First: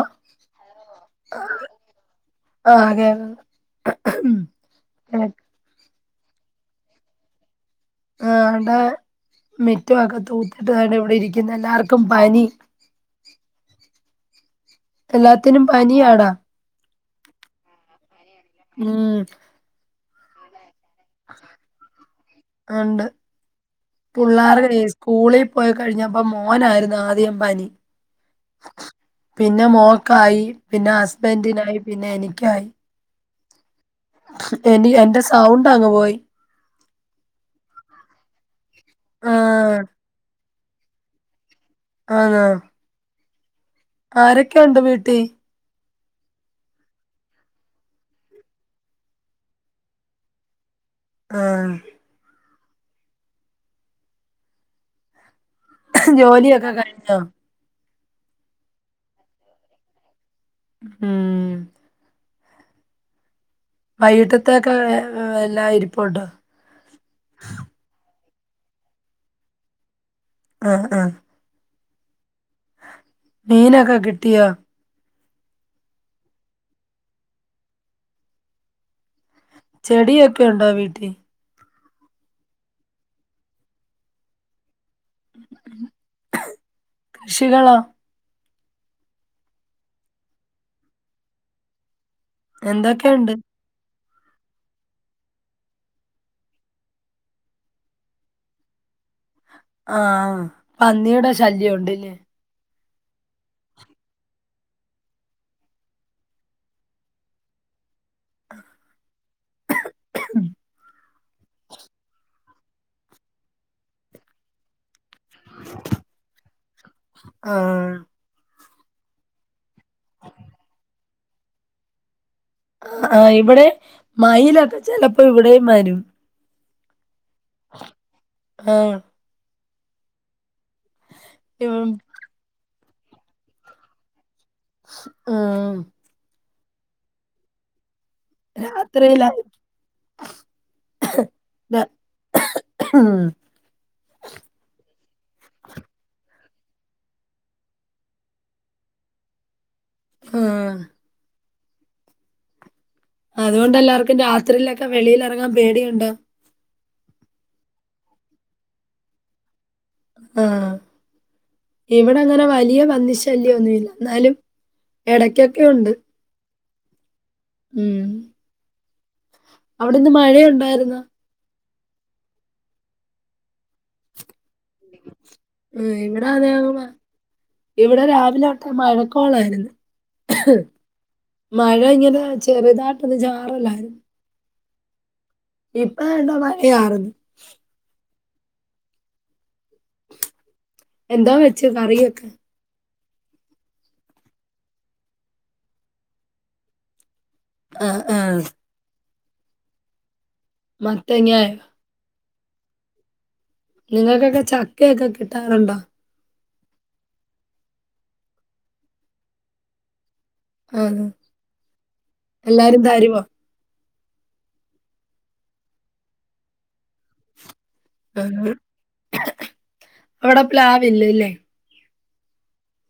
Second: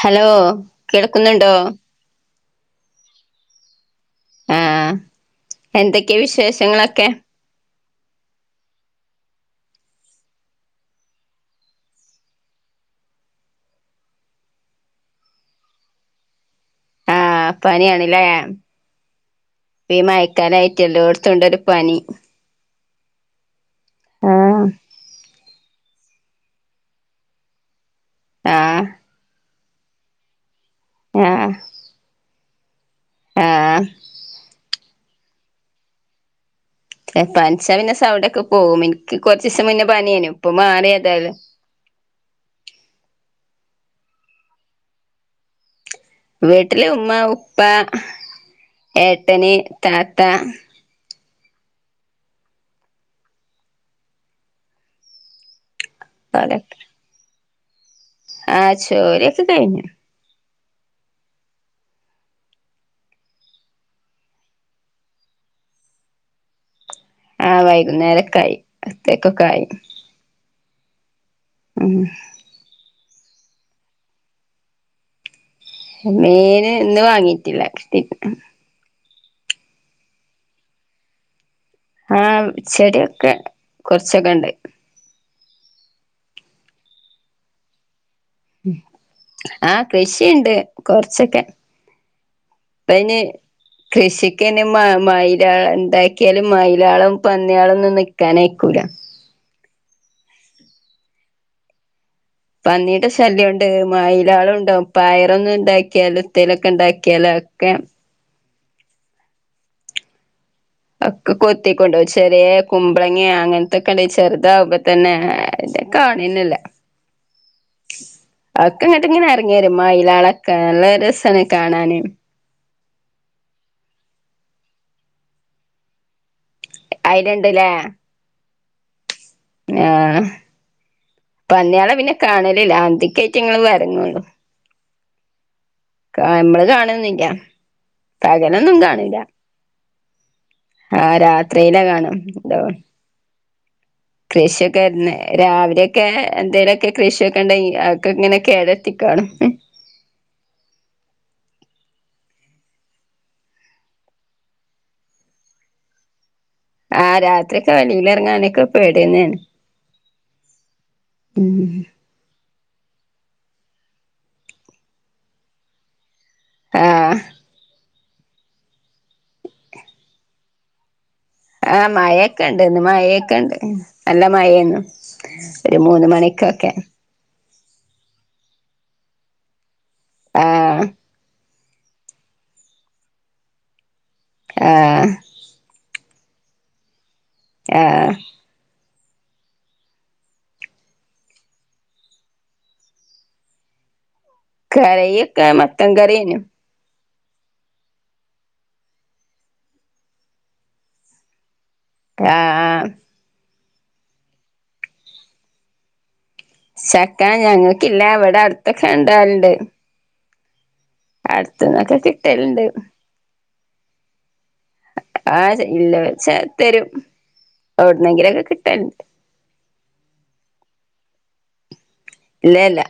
Hello കേൾക്കുന്നുണ്ടോ? ആഹ് കേ [unintelligible] എന്തെക്കെ വിശേഷങ്ങളൊക്കെ? ആഹ് അടേ മിറ്റൊ, അകോ തൂത്തിട്ട്കാണ്ടാ ഇവിടെ ഇരിയ്ക്കുന്നെ, എല്ലാർക്കും പനി. എല്ലാത്തിനും പനിയാടാ. ആഹ് പനിയാണ് ലേ? ഉം ഇപ്പ ഈ മയക്കാലായ്റ്റെ എല്ലോട്ത്തുണ്ടൊരു പനി. ആഹ് ണ്ട്. ആഹ് പുള്ളാറെ സ്കൂളി പോയി കഴിഞ്ഞപ്പം മോനായിരുന്നു ആദ്യം പനി ആഹ് പിന്നെ മോക്കായി, പിന്നെ ആഹ് ഹസ്ബൻഡിനായി പിന്നെ എനിക്കായി ആഹ് എനി എന്റെ സൗണ്ടങ്ങ് പോയി. എ പൻച്ചാ പിന്നെ സൗണ്ടൊക്കെ പോവും, ഇൻക്ക് കൊർച്ചീസം ആഹ് മുന്നേ പന്യേനു. പ്പൊ മാറ്യേതാലും. ആണോ? ആരൊക്കെയുണ്ട് വീട്ടീ? വീട്ടില് ഉമ്മാ, ഉപ്പ, ഏട്ടന്, താത്താ ആഹ് ജോലിയൊക്കെ ഓലൊക്കെ കഴിഞ്ഞോ? ആഹ് ജോലിയൊക്കെ കഴിഞ്ഞു. ഏഹ് വൈകീട്ടത്തേക്ക് എല്ലാ ഇരിപ്പുണ്ടൊ? ആഹ് വൈകുന്നേരൊക്കായി, [unintelligible] ത്തേക്കൊക്കായി. ആഹ് ആഹ്. ഉം മീനൊക്കെ കിട്ടിയോ? മീന് ഇന്ന് വാങ്ങീട്ടില്ല [unintelligible] ചെടിയൊക്കെയുണ്ടോ വീട്ടി? ആഹ് ചെടിയൊക്കെ കൊർച്ചൊക്കെണ്ട്. കൃഷികളാ. ആഹ് കൃഷിണ്ട്, കൊർച്ചൊക്കെ. ഇപ്പയ്ന് എന്തൊക്കെയുണ്ട്? കൃഷിക്കയ്ന് മ മയ്ലാള് ണ്ടാക്കിയാല് മയിലാളും പന്ന്യാ ളൊന്നും നിക്കാനയിക്കൂല ആഹ് പന്നിയുടെ ശല്യം ഉണ്ട്ല്ലേ പന്നിയുടെ ശല്യണ്ട് മയിലാളുണ്ടാവും പയറൊന്നും ണ്ടാക്കിയാലു ത്തേലൊക്കെ ണ്ടാക്കിയാല അതൊക്കെ ഒക്കെ കൊത്തി കൊണ്ടോവും ചെറിയേ കുമ്പളങ്ങേ അങ്ങൻത്തൊക്കെണ്ടെങ്കി ചെർതാവുമ്പ തന്നെ അയ്ന്റെ കാണെന്നല്ല ആഹ് ഒക്കെ ഇങ്ങട്ട് ങ്ങനെ എർങ്ങി വെരും മയിലാളൊക്കെ നല്ല രസാണ് കാണാന് ആഹ് ആഹ് ഇവിടേം മയിലൊക്കെ ചെലപ്പോ ഇവിടേം വരും അയിലണ്ട്ല്ലേ ഹം ആഹ് ഇവം പന്നികളെ പിന്നെ കാണലില്ല അന്ക്കായിറ്റങ്ങള്ൾ വരങ്ങള്ളു ഉം നമ്മള് കാണുന്നിക്ക പകലൊന്നും കാണില്ല രാത്രിയിലാ ആഹ് രാത്രിയിലെ കാണാം ഉണ്ടാവും ഉം കൃഷിയൊക്കെ രാവിലെയൊക്കെ എന്തേലുമൊക്കെ കൃഷിയൊക്കെ ഉണ്ട അക്കെ ഇങ്ങനെയൊക്കെ ഏതത്തിക്കാണ് ആഹ് അതുകൊണ്ട് എല്ലാവർക്കും രാത്രിയിലൊക്കെ വെളിയിൽ ഇറങ്ങാൻ പേടിയുണ്ടോ ആഹ് രാത്രിൊക്കെ വെളിയിൽ ഇറങ്ങാനൊക്കെ പേടുന്നാണ് ആഹ് ഉം ഇവിടെ അങ്ങനെ വലിയ പന്നി ശ ശല്യംന്നുമല്ല എന്നാലും ഇടയ്ക്കൊക്കെ ഉണ്ട് ആഹ് മം അവിടെന്ന് മഴയുണ്ടായിരുന്ന ആഹ് മഴൊക്കെ ഇണ്ട്ന്ന് മഴൊക്കെണ്ട് നല്ല മഴയു എന്നും ഒരു ഉം മൂന്ന് ഇവിടെ മണിക്കൊക്കെ അതേ ഇവിടെ രാവിലെ അവിട്ടെ മഴക്കോളായിരുന്നു ആഹ് മഴ ഇങ്ങനെ ചെറുതാട്ടൊന്നും ജാറല്ലായിരുന്നു ആഹ് ഇപ്പ വണ്ടോ മഴ ചാർന്ന് ആഹ് എന്തോ വെച്ച് കറിയൊക്കെ കറിയൊക്കെ മത്തൻ കറിയായിരുന്നു ആഹ് ആഹ് മത്തങ്ങായി ആഹ് നിങ്ങൾക്കൊക്കെ ചക്കയൊക്കെ കിട്ടാറുണ്ടോ ചക്ക ഞങ്ങൾക്കില്ല എവിടെ അടുത്തൊക്കെ ഉണ്ടലുണ്ട് ആണ് അടുത്തന്നൊക്കെ കിട്ടലണ്ട് ആഹ് ഇല്ല തരും വിടുന്നെങ്കിലൊക്കെ ആഹ്. കിട്ടലു അവിടെ പ്ലാവില്ലല്ലേ ഇല്ല ഇല്ല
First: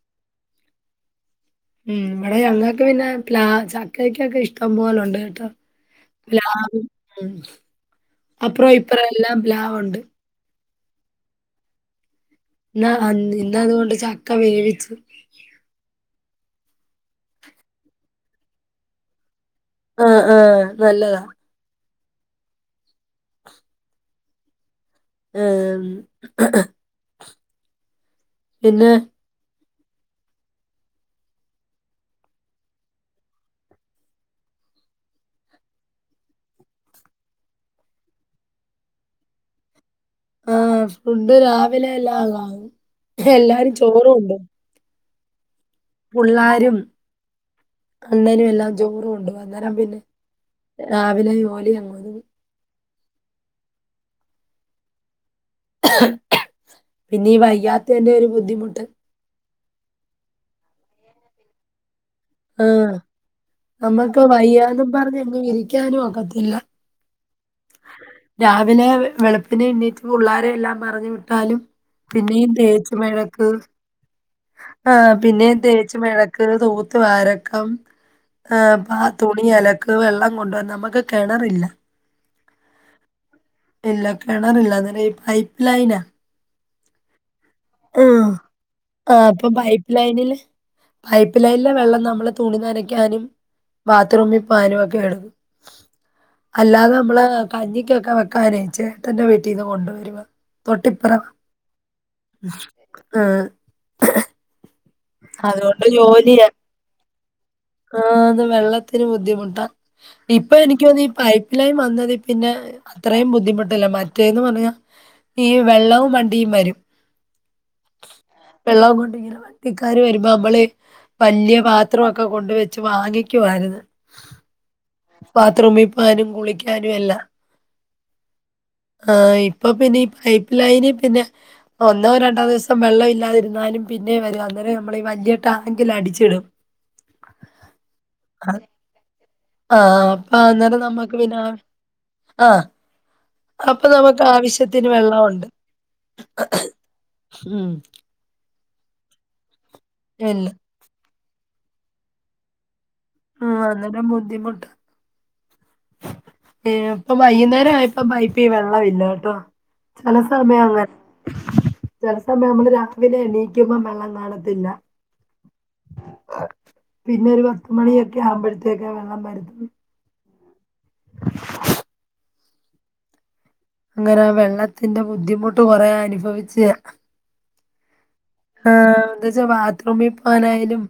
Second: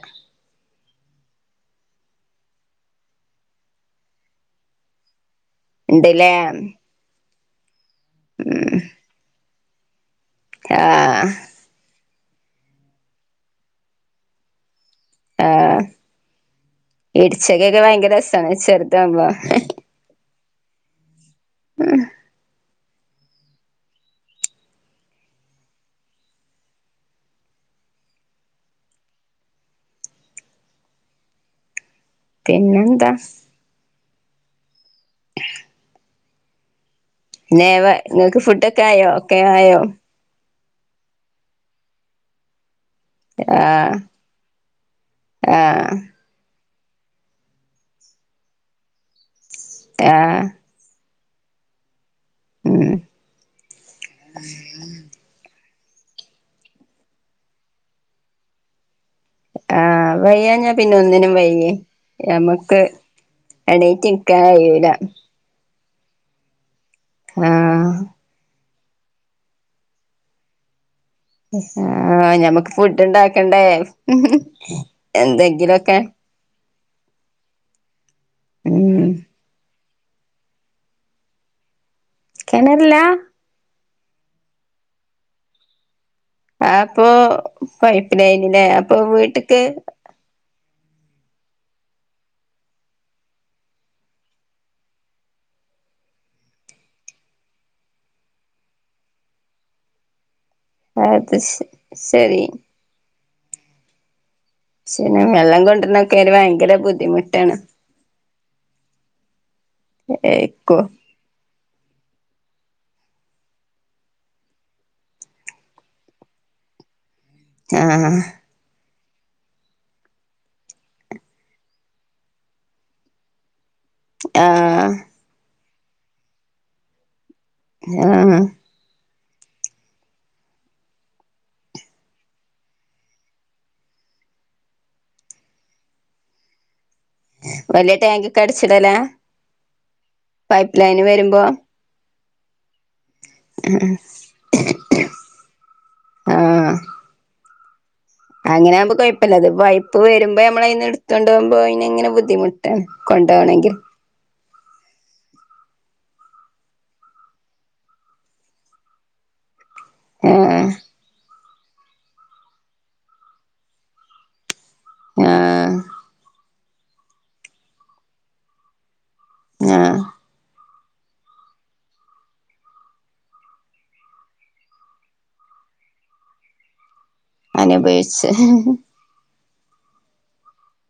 ഉം ഇവിടെ ഞങ്ങൾക്ക് പിന്നെ പല ചക്കയ്ക്കൊക്കെ ഇഷ്ടം പോലുണ്ട് കേട്ടോ ഇണ്ട്ല്ലേ പ്ലാവ് ഉം അപ്പുറം ഉം ഇപ്പുറോം എല്ലാം പ്ലാവ്ണ്ട് ആഹ് എന്നാ അൻ ഇന്നതുകൊണ്ട് ചക്ക വേവിച്ച് ആഹ് ഇടിച്ചക്കൊക്കെ ഭയങ്കര രസാണ്. ചെർതാവുമ്പോ ആ ആഹ് നല്ലതാ മ് ഏം പിന്നെ പിന്നെന്താ [unintelligible] വ ഇങ്ങക്ക് ഫുഡ്ഡൊക്കെ ആയോ, ഒക്കെയായോ ആഹ് ഫുഡ്ഡ് രാവിലെ എല്ലാഅങ്ങാവും എല്ലാരും ആഹ് ചോറ് കൊണ്ടോവും ആഹ് പുള്ളാരും അണ്ണനും എല്ലാം ചോറു കൊണ്ടോവും. അന്നേരം പിന്നെ ആഹ് രാവിലെ ജോലി അങ്ങൊതുങ്ങും ഉം ആ പിന്നെ ഈ വയ്യാത്തേന്റെ ഒരു ബുദ്ധിമുട്ട് ആഹ് വയ്യാഞാ പിന്നൊന്നിനും വയ്യേ ആ ഞമ്മക്ക് എണീറ്റ് നിക്കാൻ കയ്യൂല ക്കാനും ഒകത്തില്ല ആഹ് രാവിലെ വെളുപ്പിനെ എണീറ്റ് പുള്ളാരെയെല്ലാം പറഞ്ഞ് വി ട്ടാലും ആഹ് പിന്നെയും ഞമ്മക്ക് ഫുഡ് ഇണ്ടാക്കണ്ടേ [unintelligible] ആ പിന്നെ എന്തെങ്കിലൊക്കെ [unintelligible] ക്ക് തൂത്ത് വാരക്കം ഏഹ് പാ ഉം തുണി അലക് ക്ക് വെള്ളം കൊണ്ടോര്നം. നമ്മക്ക് കെണറില്ല കെണറ് ല്ലാ? ഇല്ല കെണറില്ല അന്നേരഈ പൈപ്പ് ലൈനാ ആ അപ്പൊ പൈപ്പ് ആഹ്. ലൈനിലേ അപ്പൊ ആഹ് അപ്പൊ വീട്ട്ക്ക് പൈപ്പ് ലൈനില് പൈപ്പ് ലൈനിലെ വെള്ളം നമ്മള് തുണി നനക്കാനും ബാത്റൂമി പോവാനുമൊക്കെ എടുക്കും അല്ലാതെ നമ്മള് കഞ്ഞിക്കൊക്കെ വെക്കാനെ ചേട്ടന്റെ വീട്ടീന്ന് കൊണ്ടുവരുവ അത് സെ സെരി ആഹ് ശരി വെള്ളം അതുകൊണ്ട് കൊണ്ടര്നൊക്കെ ഒരു ഭയങ്കര ബുദ്ധിമുട്ടാണ് ആഹ് ത് വെള്ളത്തിന് ബുദ്ധിമുട്ടാ. ഇപ്പൊ ഏക്കും എനിക്ക്യോന്നി പൈപ്പ്‌ ലൈൻ വന്നതിപിന്നെ അത്രയും ബുദ്ധിമുട്ടില്ല. മറ്റേന്ന് പറഞ്ഞാ ഈ വെള്ളവും വണ്ടിയും വരും ആഹ് വെള്ളവും കൊണ്ടിങ്ങനെ വണ്ടിക്കാര് വരുമ്പോ അമ്മളീ വല്യ പാത്രവൊക് ക്കൊ കൊണ്ട് വെച്ച് വാങ്ങിക്കുവാര്ന്നു ആഹ് ബാത്രൂമി പോവാനും കുളിക്കാനു എല്ലാം ആഹ് ആഹ ഇപ്പൊ പിന്നെ ഈ പൈപ്പ് ലൈന് പിന്നെ ഒന്നോ രണ്ടോ ദിവസം വെള്ളം ഇല്ലാതിര്ന്നാലും പിന്നേം വരും അന്നേരം നമ്മളി ഈ വലിയ ടാങ്കിൽ അടിച്ചിടും വലിയ ടാങ്ക്ക്കെ ആഹ അടിച്ചിടലാ അപ്പൊ പൈപ്പ് അന്നേരം ലൈന് നമ്മക്ക് പിന്നെ വരുമ്പോ ആഹ അപ്പൊ നമുക്ക് ആവശ്യത്തിന് വെള്ളമുണ്ട് അങ്ങനാവുമ്പോ കുഴപ്പമില്ല അത് പൈപ്പ് വരുമ്പോ ഇല്ല ഞമ്മളയിന്ന് എടുത്തോണ്ട് പോമ്പൊ അയിന് ഇങ്ങനെ ബുദ്ധിമുട്ട് കൊണ്ടോണങ്കിൽ ബുദ്ധിമുട്ട് ഏഹ് ഇപ്പൊ വൈകുന്നേരം ആയപ്പ പൈപ്പി വെള്ളം ഇല്ല കേട്ടോ ചില സമയം ആഹ് അങ്ങനെ ചില സമയം നമ്മള് രാവിലെ എണീക്കുമ്പോ വെള്ളം കാണത്തില്ല ആഹ പിന്നെ ഒരു പത്ത് മണിയൊക്കെ ആവുമ്പഴത്തേക്കെ വെള്ളം വരുത്ത ആഹ് [unintelligible] ഇങ്ങനെ വെള്ളത്തിന്റെ ബുദ്ധിമുട്ട് കൊറെ അനുഭവിച്ച് അനുഭവിച് ആഹ് എന്താ വെച്ചാ ബാത്റൂമിൽ പോകാനായാലും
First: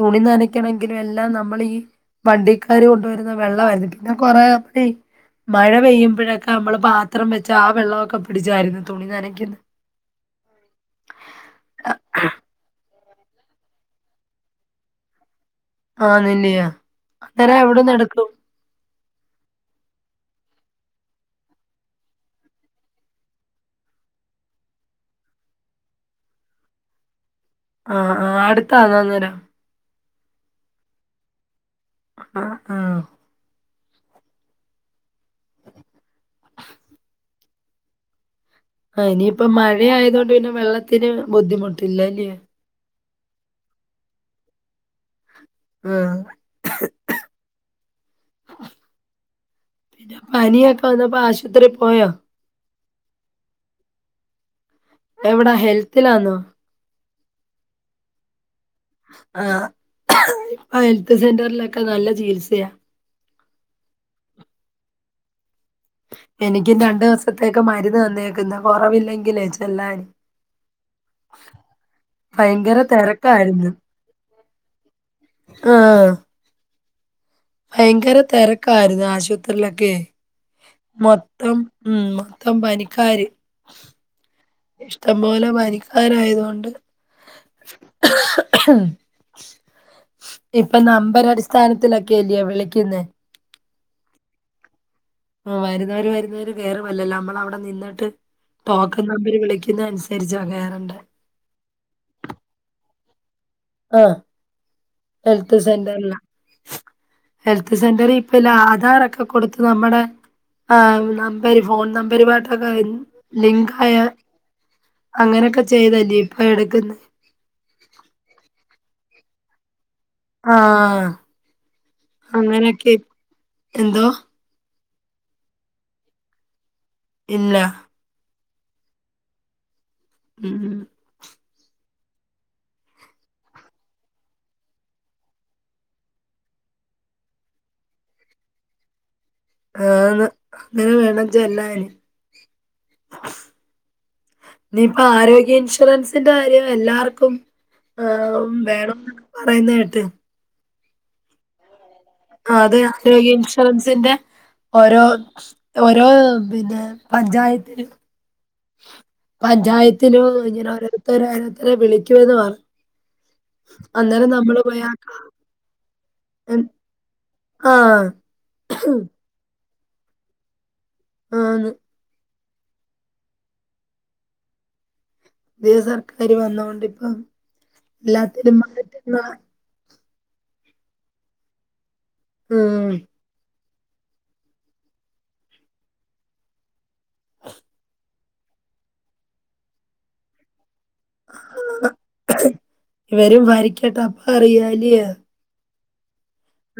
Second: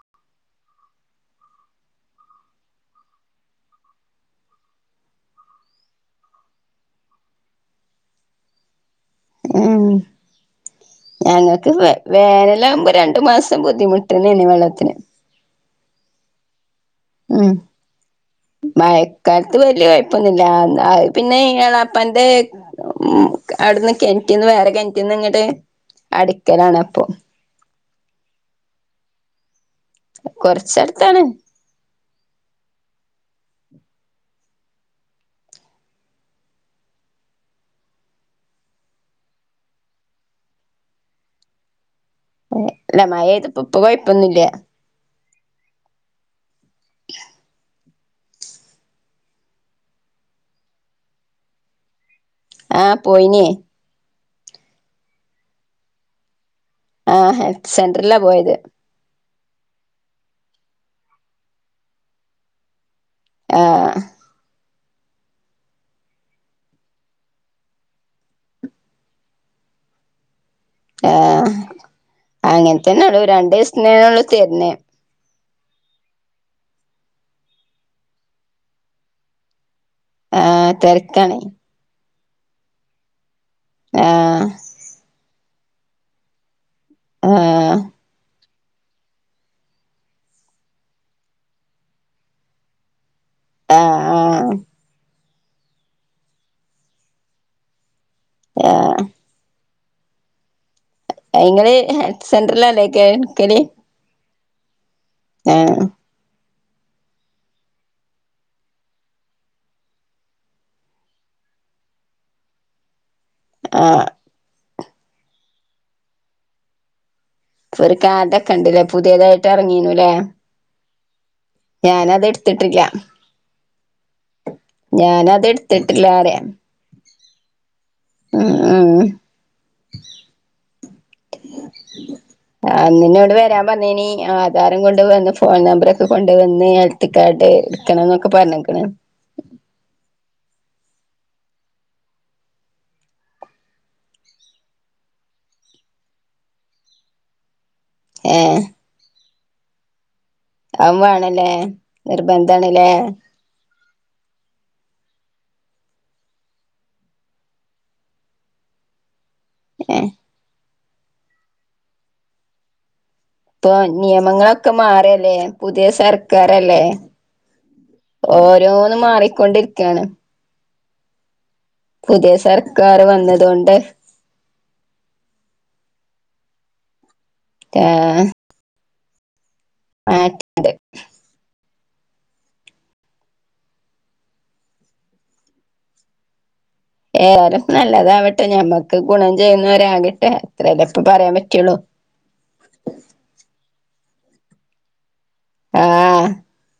തുണി നനക്കണമെങ്കിലും എല്ലാം നമ്മളീ വണ്ടിക്കാര് കൊണ്ടുവരുന്ന വെള്ളമായിരുന്നു പിന്നെ കൊറെ അ മഴ പെയ്യുമ്പഴൊക്കെ നമ്മള് പാത്രം വെച്ച് ആ വെള്ളവൊക്കെ പിടിച്ചായിരുന്നു തുണി നനക്ക്ന്ന് ഉം ഞങ്ങക്ക് വ വേനലാവുമ്പോ രണ്ടു മാസം ബുദ്ധിമു ട്ടന്നെനി വെള്ളത്തിന് ആണ്ലേ ഉം അന്നേരം എവിടെന്ന് എട്ക്കും മഴക്കാലത്ത് വലിയ കൊഴപ്പൊന്നുല്ല അത്‌ പിന്നെ എളാപ്പാന്റെ ഉം അവിട്ന്ന് കിണറ്റീന്ന് വേറെ കിണറ്റീന്ന് ഇങ്ങട്ട് അടിക്കലാണ് അപ്പൊ ആഹ് ആഹ് അടുത്താന്നോ അന്നേരം കൊറച്ച് അടുത്താണ് ആഹ് ആഹ് ആഹ് ഇനിയിപ്പോ മഴ ആയത്കൊണ്ട് പിന്നെ വെള്ളത്തിന് ബുദ്ധിമുട്ടില്ലാല്ല്യോ ഇല്ല മഴ പെയ്യ്തപ്പോ ഇപ്പോ കൊഴപ്പൊന്നുല്ല്യ ആഹ് [unintelligible] പിന്നെ പനിയൊക്കെ വന്നപ്പോ ആശുപത്രി പോയോ ആഹ് പോയിനി എവിടാ ഹെൽത്തിലാന്നോ ആഹ് ഹെൽത്ത് സെൻ്ററിലാ പോയത് ആഹ് ഇപ്പൊ ഹെൽത്ത് സെന്ററിലൊക്കെ നല്ല ചികിത്സയാ ആഹ് എനിക്കും രണ്ട് ദിവസത്തേക്ക് മരുന്ന് തന്നേക്കുന്ന് കൊറവില്ലെങ്കിലേ ചെല്ലാന് ആഹ് ഭയങ്കര അങ്ങൻത്തെന്നുള്ളു രണ്ട് തെരക്കായിരുന്നു ദിവസത്തിനെ ഒള്ളു തര്ണത് ആഹ് ഭയങ്കര തെരക്കായിരുന്നു ആശുപത്രിയിലൊക്കെ ആ തിരക്കാണേ മൊത്തം ഉം മൊത്തം പനിക്കാര് ആഹ് ഇഷ്ടം പോലെ പനിക്കാരായതുകൊണ്ട് ആഹ് [unintelligible] ഇപ്പം നമ്പര് അടിസ്ഥാനത്തിലൊക്കെല്ലയോ വിളിക്കുന്നേ ആഹ് ആഹ് ഉം വരുന്നവര് വരുന്നവര് കേറുമല്ലല്ലോ നമ്മളവിടെ നിന്നിട്ട് ആഹ് ടോക്കൺ നമ്പര് വിളിക്കുന്ന അനുസരിച്ചാ കേറണ്ടേ ഇങ്ങള് ഹെൽത്ത് സെന്ററിലല്ലക്കേ നിക്കല് ആഹ് ഹെൽത്ത് സെന്റർല ഹെൽത്ത് സെന്ററി ഇപ്പില്ല ആധാറൊക്കെ കൊടുത്ത് നമ്മുടെ ആഹ് നമ്പര് ഫോൺ നമ്പര് പാട്ടൊക്കെ ലിങ്കായ ആഹ് അങ്ങനൊക്കെ ചെയ്തല്ലേ ഇപ്പൊ എടക്കുന്നേ ഇപ്പൊ ഒരു കാർഡൊക്കെണ്ട്ലെ പുതിയതായിട്ട് ഇറങ്ങീനുലെ ആഹ് ഞാനത് എട്ത്തിട്ടില്ല അങ്ങനെയൊക്കെ എന്തോ ഞാനത് എട്ത്തിട്ടില്ലാറയാ ഇല്ല ഉം ഉം ഉം ആഹ് അന്ന് ഇന്നോട് വരാൻ പറഞ്ഞിനി ആധാറും കൊണ്ട് വന്ന് ഫോൺ നമ്പറൊക്കെ കൊണ്ടുവന്ന് എത്തിക്കാണ്ട് ഇട്ക്കണന്നൊക്കെ പറഞ്ഞ്ക്ക്ണ് ആന്ന് അങ്ങനെ വേണം ചെല്ലാന് ഇനിയിപ്പൊ ആരോഗ്യ ഇൻഷുറൻസിന്റെ കാര്യം എല്ലാർക്കും ആഹ് ഏഹ് വേണംന്ന് പറയുന്ന കേട്ട് അവും വേണലേ അത് നിർബന്ധാണല്ലേ ആരോഗ്യ ഇൻഷുറൻസിന്റെ ഓരോ ഓരോ പിന്നെ പഞ്ചായത്തിന് ഏഹ് പഞ്ചായത്തിനോ ഇങ്ങനെ ഓരോരുത്തര ഓരോരുത്തര വിളിക്കുവന്ന് പറഞ്ഞ ഇപ്പൊ നിയമങ്ങളൊക്കെ മാറല്ലേ പുതിയ സർക്കാരല്ലേ ആ. ഓരോന്ന് മാറിക്കൊണ്ടിരിക്കയാണ് ആണ് പുതിയ സർക്കാർ വന്നതോണ്ട് പുതിയ സർക്കാർ വന്നൊണ്ട് ഇപ്പം എല്ലാത്തിലും മാറ്റങ്ങൾ മാറ്റം ഉം ഏതാലും നല്ലതാവട്ടെ ഞമ്മക്ക് ഗുണം ചെയ്യുന്നവരാകട്ടെ അത്രല്ല ഇപ്പ പറയാൻ പറ്റുള്ളൂ ഇവരും ഭരിക്കട്ട അപ്പ അറിയാലോ ആഹ്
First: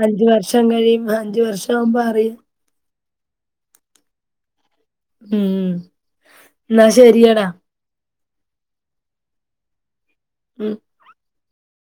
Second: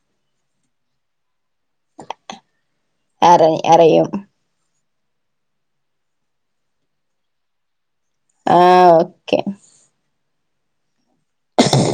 അഞ്ച് വർഷം കഴിയുമ്പം അഞ്ച് വർഷം ആവുമ്പോ അറിയ അറി അറിയും ഉം ഇന്നാ ശരിയടാ ആഹ് ഓക്കെ ഉം